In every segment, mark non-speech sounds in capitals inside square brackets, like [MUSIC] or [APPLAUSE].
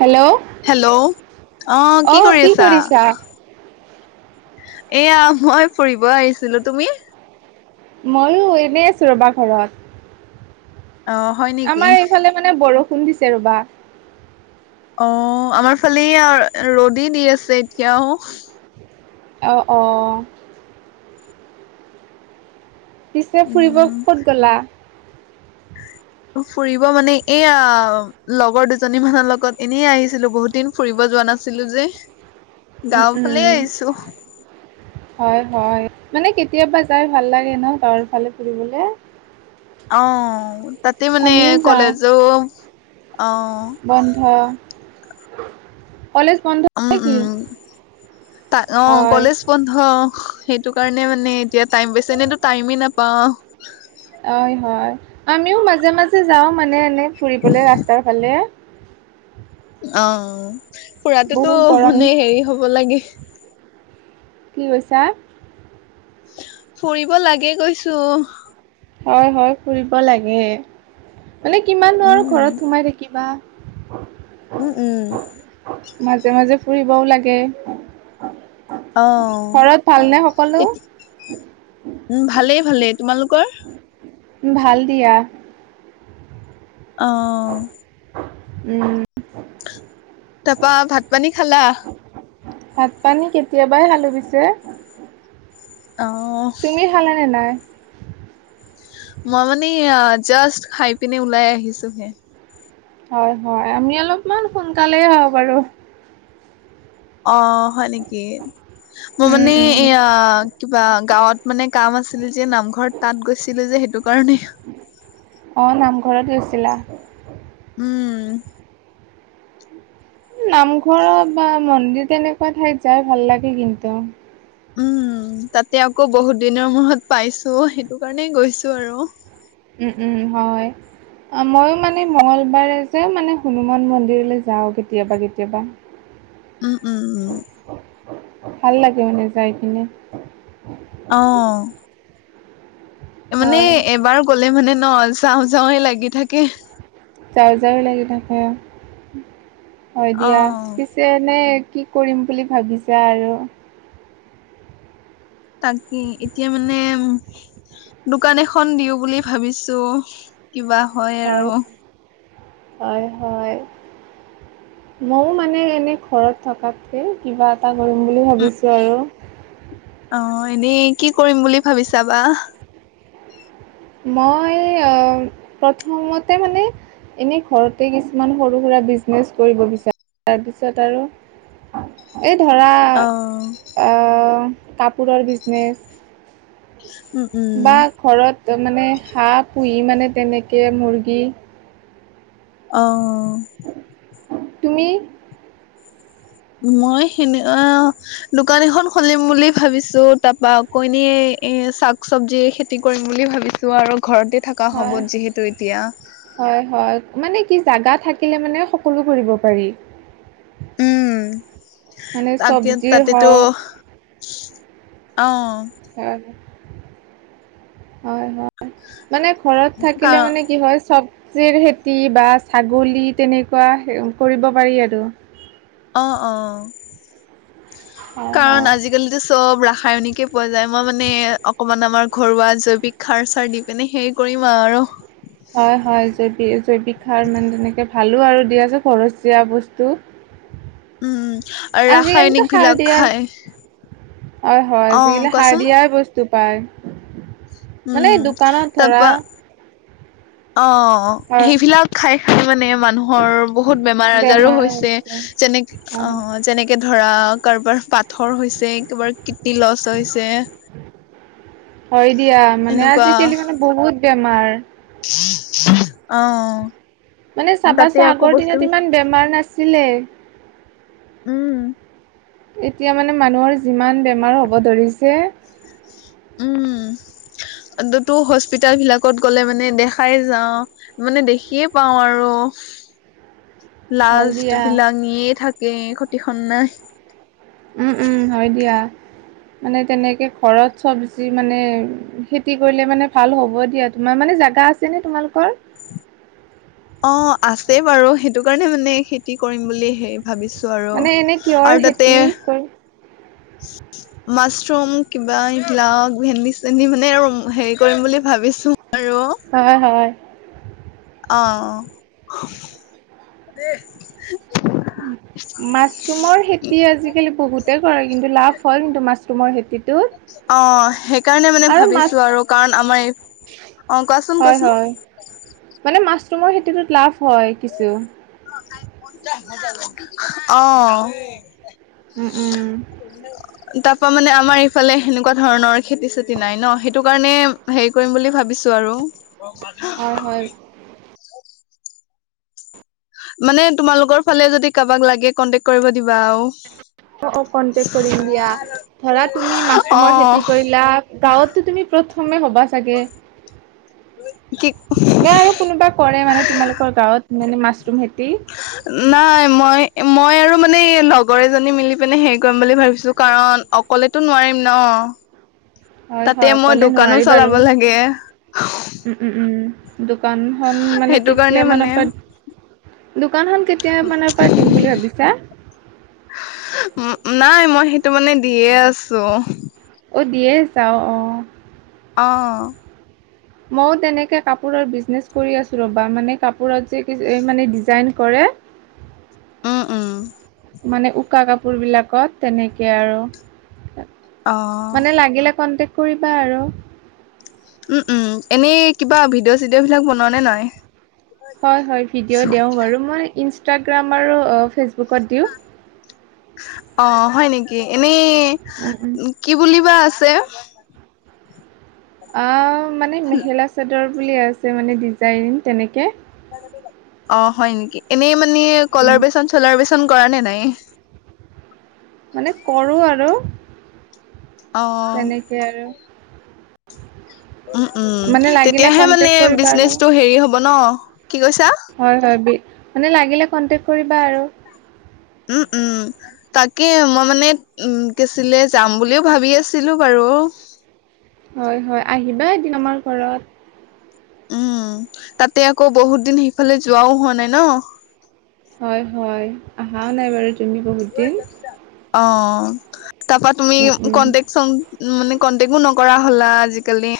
Hello hello অ অ' কৰি কি আছা কৰিছা এয়া মই ফুৰিব আহিছিলো তুমি ময়ো এনেই আছো ৰবা ঘৰত অ হয় নেকি আমাৰ এইফালে মানে বৰষুণ দিছে ৰবা অঁ আমাৰ ফালে এইয়া ৰ'দে দি আছে এতিয়াও। অ' অ' পিছে ফুৰিব উম ক'ত গ'লা ফুৰিব মানে এয়া লগৰ দুজনী মানৰ লগত এনেই আহিছিলো বহুত দিন ফুৰিব যোৱা নাছিলো যে উম গাঁও ফালে উম আহিছো হয় হয় মানে কেতিয়াবা যাই ভাল লাগে ন গাৱঁৰ ফালে ফুৰিবলৈ অ', তাতে মানে যাওঁ কলেজো অ বন্ধ কলেজ বন্ধ উম নেকি উম অ' হয় কলেজ বন্ধ সেইটো কাৰণে মানে এতিয়া টাইম পাইছো এনেয়েতো টাইমেই নাপাও হয় হয় আমিও মাজে মাজে যাও মানে এনে ফুৰিবলে ৰাস্তাৰ ফালে অ' ফুৰাটোতো বহুত গৰম মানে হেৰি হব লাগে কি কৈছা ফুৰিব লাগে কৈছো হয় হয় ফুৰিব লাগে মানে কিমাননো আৰু উম ঘৰত সোমাই থাকিবা হয় উম উম মাজে মাজে ফুৰিবও লাগে অ ঘৰত ভালনে সকলো তেতি- উম ভালেই ভালেই তোমালোকৰ ভাল দিয়া অ', উম তাপা ভাত পানী খালা ভাত পানী কেতিয়াবাই খালো পিছে অ তুমি খালা নে নাই মই মানে জাষ্ট খাই পিনে ওলাই আহিছোহে হয় হয় আমি অলপমান সোনকালেই হওঁ বাৰু অ', হয় নেকি মই উম মানে উম এয়া কিবা গাঁৱত মানে কাম আছিল যে নামঘৰত তাত গৈছিলো যে সেইটো কাৰণেই অ', নামঘৰত গৈছিলা উম নামঘৰ বা মন্দিৰ তেনেকুৱা ঠাইত যাই ভাল লাগে কিন্তু উম, ‌তাতে আকৌ বহুত দিনৰ মূৰত পাইছো সেইটো কাৰণেই গৈছো আৰু উম-উম হয়। ময়ো মানে মঙলবাৰে যেও মানে হনুমান মন্দিৰলৈ যাওঁ কেতিয়াবা-কেতিয়াবা উম-উম-উম ভাল লাগে মানে যাই কিনে অ, মানে হয় এবাৰ গলে মানে ন চাওঁ যাওএ লাগি থাকে। চাৰ্জাৰো লাগি থাকে হয় দিয়া অ', পিছে এনেই কি কৰিম বুলি ভাবিছা আৰু তাকে এতিয়া মানে দোকান এখন দিও বুলি ভাবিছো কিবা হয় আৰু হয়-হয় মইও মানে এনে ঘৰত থকাতকে কিবা এটা কৰিম বুলি উম, ভাবিছোঁ আৰু অ, এনেই কি কৰিম বুলি ভাবিছাবা মই অ প্ৰথমতে মানে এনে ঘৰতে কিছুমান সৰু সুৰা এটা বিজনেছ কৰি বহিছে তাৰপিছত আৰু [INAUDIBLE] এই ধৰা অ', কাপোৰৰ বিজনেছ উম-উম-উম তাৰ মানো হাঁহ পুহি মানে তেনেকে মুৰ্গী অ, তুমি? মই সেনে অ, দোকান এখন খুলিম বুলি ভাবিছো তাপা কইনে এ শাক চবজিয় খেতি কৰিম বুলি ভাবিছো আৰু ঘৰতে থকা হয়। হবত যিহেতু এতিয়া হয় হয় মানে কি জেগা থাকিলে মানে সকলো কৰিব পাৰি। উম মানে তাকে চব্জিৰ তাতেতো হওক অ, হয়-হয়-হয় মানে ঘৰত কা থাকিলে মানে কি হয় চব [UNINTELLIGIBLE] বা ছাগলী তেনেকুৱা কৰিব পাৰি আৰু অ-অ হয় কাণ হয়। আজিকালিতো চব ৰা ৰাসায়নিকে পোৱা যায়। মই মানে অকমান আমাৰ ঘৰুৱা জৈৱিক সাৰ চাৰ দি পিনে হেৰি কৰিম আৰু হয়-হয় জৈৱিক-জৈৱিক সাৰ মানে তেনেকে ভালো আৰু দি আছোঁ খৰচীয়া বস্তু উম, আৰু ৰাসায়নিকবিলাক খায় হয়-হয় আজিকালি সাৰ দিয়াই বস্তু পায়। মানে উম দোকানত ধৰা তাৰপা অ, হয় সেইবিলাক খাই খাই মানে মানুহৰ বহুত বেমাৰ আজাৰো হৈছে। যেনেক হয় অ হয়। যেনেকে ধৰা কাৰোবাৰ পাথৰ হৈছে কি হয় দিয়া মানে এনেকুৱা আজিকালি মানে বহুত বেমাৰ অ, মানে তাতে চাবাচোন আকৌ আগৰ বস্তু দিনত ইমান বেমাৰ নাছিলে। উম, এতিয়া মানে মানুহৰ যিমান বেমাৰ হ'ব ধৰিছে। উম, তো হস্পিিতাল বিলাকত গ'লে মানে দেখাই যাও মানে দেখিয়ে পাও আৰু লাজ হয় দিয়া বিিলাঙিয়ে থাকে খ্ষতিখন নাই উম উম হয় দিয়া [UNINTELLIGIBLE] মানে তেনেকে ঘৰত চব বেছি মানে খেতি কৰিলে মানে ভাল হ'ব দিয়া তোমাৰ মানে জ গা আছেনে তোমালোকৰ অ আছে বাৰু সেইটো কাৰণে মানে খেতি কৰিম বুলি হেৰি ভাবিছো আৰু মানে এনে কিহৰ আৰু তাতে খেতি কৰি মাছৰুম কিবা ইবিলাও ভেন্দি চেন্দি মানে আৰু হেৰি কৰিম বুলি ভাব ভাবিছো আৰু অ হয় অ মাছৰুমৰ খেতি আজিকালি বহুতে কৰে কিন্তু লাভ ফল কিন্তু মাছটো মই খেতিত অ সেইকাৰণে মানে মাছ ভাবিছো আৰু কাৰণ আমাৰ এই অ কোৱাচোন হয় কোৱাচোন হয় মানে মাছৰুমৰ খেতিতত লাভ হয় কিছু অ উম উম তাৰ পৰাা মানে আমাৰ ইফালে সেনেকুৱা ধৰণৰ খেতি চেতি নাই ন সেইটো কাৰণে হেৰি কৰিম বুলি ভাবিছো আৰু ব হয় মাজোকান হয় মানে তোমালোকৰ ফালে য কাৰোবাক লাগ ক কৰিব দিব [UNINTELLIGIBLE] অ অ কনটেক কৰিম দিয়া ধৰা তুমি অ মাছৰুমৰ খেতি কৰিলা গাঁৱতো তুমি প্ৰ অসমমে হ'বা চাগে কি ন আৰু কোনোবা কৰে মানে তোমালোকৰ গাঁৱত মানে মাছ নাই মই মই আৰু মানে লগৰ এজনী মিলি পিনে হেৰি কৰিম বুলি ভাবিছো কাৰণ অকলেতো নোৱাৰিম ন হয় হয় তাতে মই অকলে দোকানো নোৱাৰি বাৰু চলাব লাগে দোকানখনন মানে সেইটো কাৰণে মানে কেতিয়াামানৰ পৰা দোকানখনন কেতিয় মানৰ পৰা দিম বুলি ভাবিছা তটো মানে দিয়ে আছো অ' দিয়ে চাওঁ অঁ অ [UNINTELLIGIBLE] উম উম মানে উকা কাপোৰবিলাকত তেনেকৈ আৰু অ মানে লাগিলে কণ্টেক্ট কৰিবা আৰু উম উম এনেই কিবা ভিডিঅ' চিডিঅ' বিলাক বনোৱা নে নাই হয় হয় ভিডিঅ' দিওঁ বাৰু মই ইনষ্টাগ্ৰাম আৰু ফেচবুকত দিওঁ অ হয় নেকি এনেই উম উম কি বুলিবা আছে অ মানে মেখেলা চাদৰ বুলি আছে মানে ডিজাইন তেনেকে অ হয় নেকি এনেই মানে উম কলাৰ বেচন চলাৰ বেচন ন কৰা নে নাই মানে কৰো আৰু অ তেনেকে আৰু উম উম মানে লাগিলে তেতিয়াহে মানে কন্টেক কৰিবা আৰু বিজনেচটো হেৰি হব ন কি কৈছা হয় হয় মানে লাগিলে কনটেক কৰিবা আৰু উম উম তাকে মই মানে উম কছিলে যাম বুলিও ভাবি আছিলো বাৰু [INAUDIBLE] হয় হয় আহিবা এদিন আমাৰ ঘৰত। উম তাতে আকৌ বহুত দিন সেইফালে যোৱাও হোৱা নাই ন। হা নাই বাৰু। তুমি বহুত দিন অ তাৰপ তুমি উম উম কনটেক চ উ মানে কন্টেকো নকৰা হ'লা আজিকালি।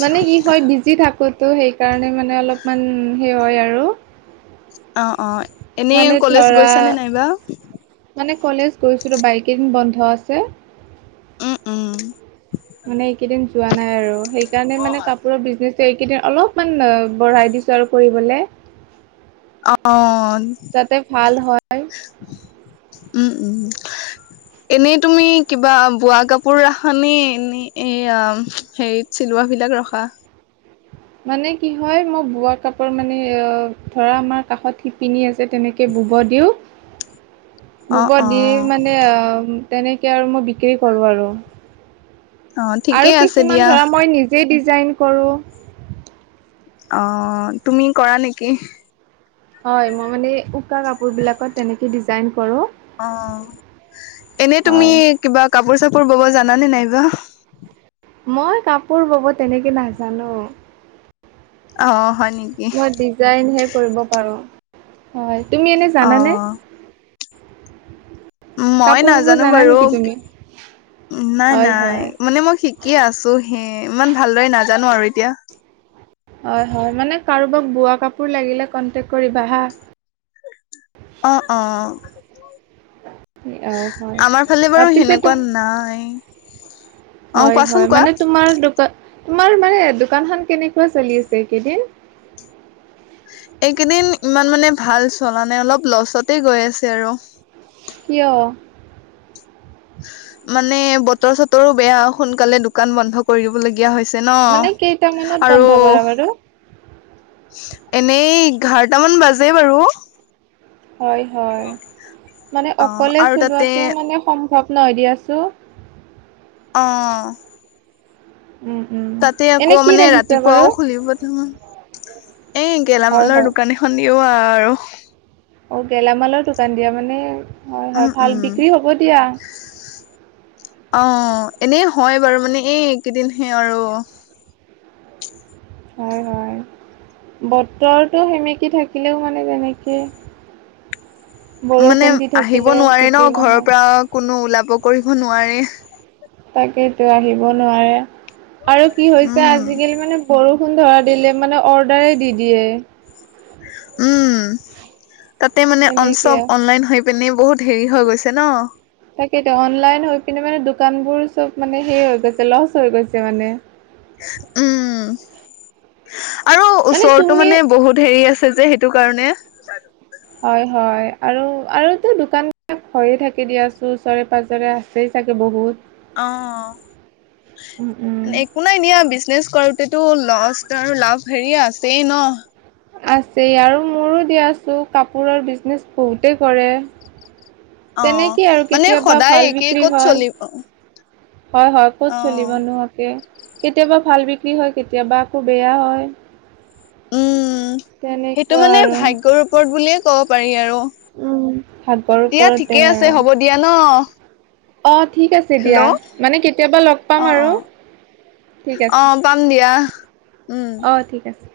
মানে কি হয় বিজি থাকোত [UNINTELLIGIBLE] ত' সেইকাৰণে মানে অলপমান, সেই হয় আৰু। অ অ এনেই মানে কলেজ ধৰা গৈছা নে নাইবা [UNINTELLIGIBLE] মানে কলেজ গৈছিলোঁ বাইকিং বন্ধ আছে। উম উম, মানে এইকেইদিন যোৱা নাই আৰু, সেইকাৰণে মানে কাপোৰৰ বিজনেচ এইকেইদিন অলপ ম বঢ়াই দিছো আৰু কৰিবলে। অ যাতে উম উম ভাল হয় [UNINTELLIGIBLE] এনেই তুমি কিবা বোৱা কাপোৰ ৰাখানে এনে এ হেৰিত চিলোৱা বিলাক, ৰখা [UNINTELLIGIBLE] মানে কি হয় মই বোৱা কাপোৰ মানে ধৰা আমাৰ কাষত শিপিনী আছে তেনেকে, বুব দিউ [UNINTELLIGIBLE] [UNINTELLIGIBLE] অ', গুপত দি অ', মানে, তেনেকে আৰু মই বিক্ৰী কৰোঁ আৰু অ', আৰু ঠিকেই আছে কিছুমান দিয়া। ধৰা, মই নিজেই ডিজাইন কৰোঁ্ অ তুমি কৰা নেকি [INAUDIBLE] হয় মই মানে উকা কাপোৰ বিলাকত তেনেকে ডিজাইন, কৰো অ, এনে তুমি হয়। কিবা কাপোৰ চাপোৰ পোৰ বব জানানে নাইবা [UNINTELLIGIBLE] মই কাপোৰ বব তেনেকে নাজানো। অহ [UNINTELLIGIBLE] মই ডিজাইনহে কৰিব পাৰো। হয় তুমি এনে জানানে, অ', মই কাপোৰ বব নাজানো জানা বাৰু। নেকি তুমি? নাই হয় হয় নাই মানে মই শিকি আছো হে ইমান ভালদৰে নাজানো আৰু এতিয়া। হয় হয় মানে কাৰোবাক বোৱা কাপোৰ লাগিলে কণ্টেক্ট কৰিবা হা। অ অ [UNINTELLIGIBLE] অ হয় আমাৰ ফালে বাৰু পিছে তুম সেনেকুৱা নাই, অ', হয় কোৱাচোন হয় কোৱা। মানে তোমাৰ দোকান [UNINTELLIGIBLE] তোমাৰ মানে দোকান খন কেনেকুৱা চলি আছে একেইদিন। এইকেইদিন ইমান মানে ভাল চলা নাই অলপ লছতে গৈ আছে আৰু [UNINTELLIGIBLE] কয়। মানে বতৰ চতৰো বেয়া সোনকালে দোকান বন্ধ কৰি দিবলগীয়া হৈছে। ন মানে কেইটামানত আৰু বন্ধ কৰা বাৰু? এনেই এঘাৰটামান বাজে বাৰু [UNINTELLIGIBLE] হয় হয় মানে অ অকলে আৰু তাতে চলোৱাটো মানে সম্ভৱ নয় দি আছোঁ। অ উম উম তাতে এনে আকৌ কি মানে ৰাখিছে বাৰু ৰাতিপুৱাও খুলিব নহয় এ হয় গেলামালৰ হয় দোকান এখন দিও আৰু আৰু [UNINTELLIGIBLE] অ গেলামালৰ দোকান দিয়া মানে, হয় উম হয় ভাল উম। বিক্ৰী হ'ব দিয়া। অ এনেই হয় বাৰু, মানে এইকেইদিনহে আৰু। হয় হয়। বতৰটো সিমেকি থাকিলেও মানে তেনেকে মানে বৰষুণ দি আহিব থাকিলে নোৱাৰে ন বিক্ৰী ঘৰৰ নহয় পৰা কোনো ওলাব কৰিব নোৱাৰে। তাকেইতো আহিব নোৱাৰে আৰু কি হৈছে উম আজিকালি মানে বৰষুণ ধৰা দিলে মানে অৰ্ডাৰে দি দিয়ে। উম তাতে মানে অ তেনেকে চব অনলাইন হৈ পিনে বহুত হেৰি হৈ গৈছে ন। কিন্তু মানে দোকানবোৰ চব মানে হেৰি হৈ গৈছে লচ হৈ গৈছে মানে। উম আৰু মানে ওচৰৰতটো তুমি মানে বহুত হেৰি আছে। যে সেইটো কাৰণে। হয় হয় আৰু আৰুতো দোকানবিলাক হৈয়ে থাকে দিয়াচো ওচৰে পজৰে আছেই চাগে বহুত। অ উম উম একো নাই দিয়া বিজনেছ কৰো হেইটো লষ্ট আৰু লাভ হেৰিয়ে আছে ন আছে আৰু মোৰো দিয়াছো কাপোৰৰ বিজনেচ বহুতে কৰে। অ তেনেকেই আৰু মানে কেতিয়াবা সদায় ভাল একেই বিক্ৰী ক'ত হয় চলিব হয় হয় ক'ত অ চলিব নোহোৱা কে। কেতিয়াবা ভাল বিক্ৰী হয় কেতিয়াবা আকৌ বেয়া হয়। উম সেইটো তেনেকুৱা মানে আৰু। ভাগ্যৰ ওপৰত বুলিয়ে ক'ব পাৰি আৰু। উম ভাগ্যৰ দিয়া ওপৰতে ঠিকে আছে আৰু। হ'ব দিয়া ন অ ঠিক আছে হেল্ল' দিয়া অ মানে কেতিয়াবা লগ পাম অ আৰু। অ পাম দিয়া। উম অঁ ঠিক আছে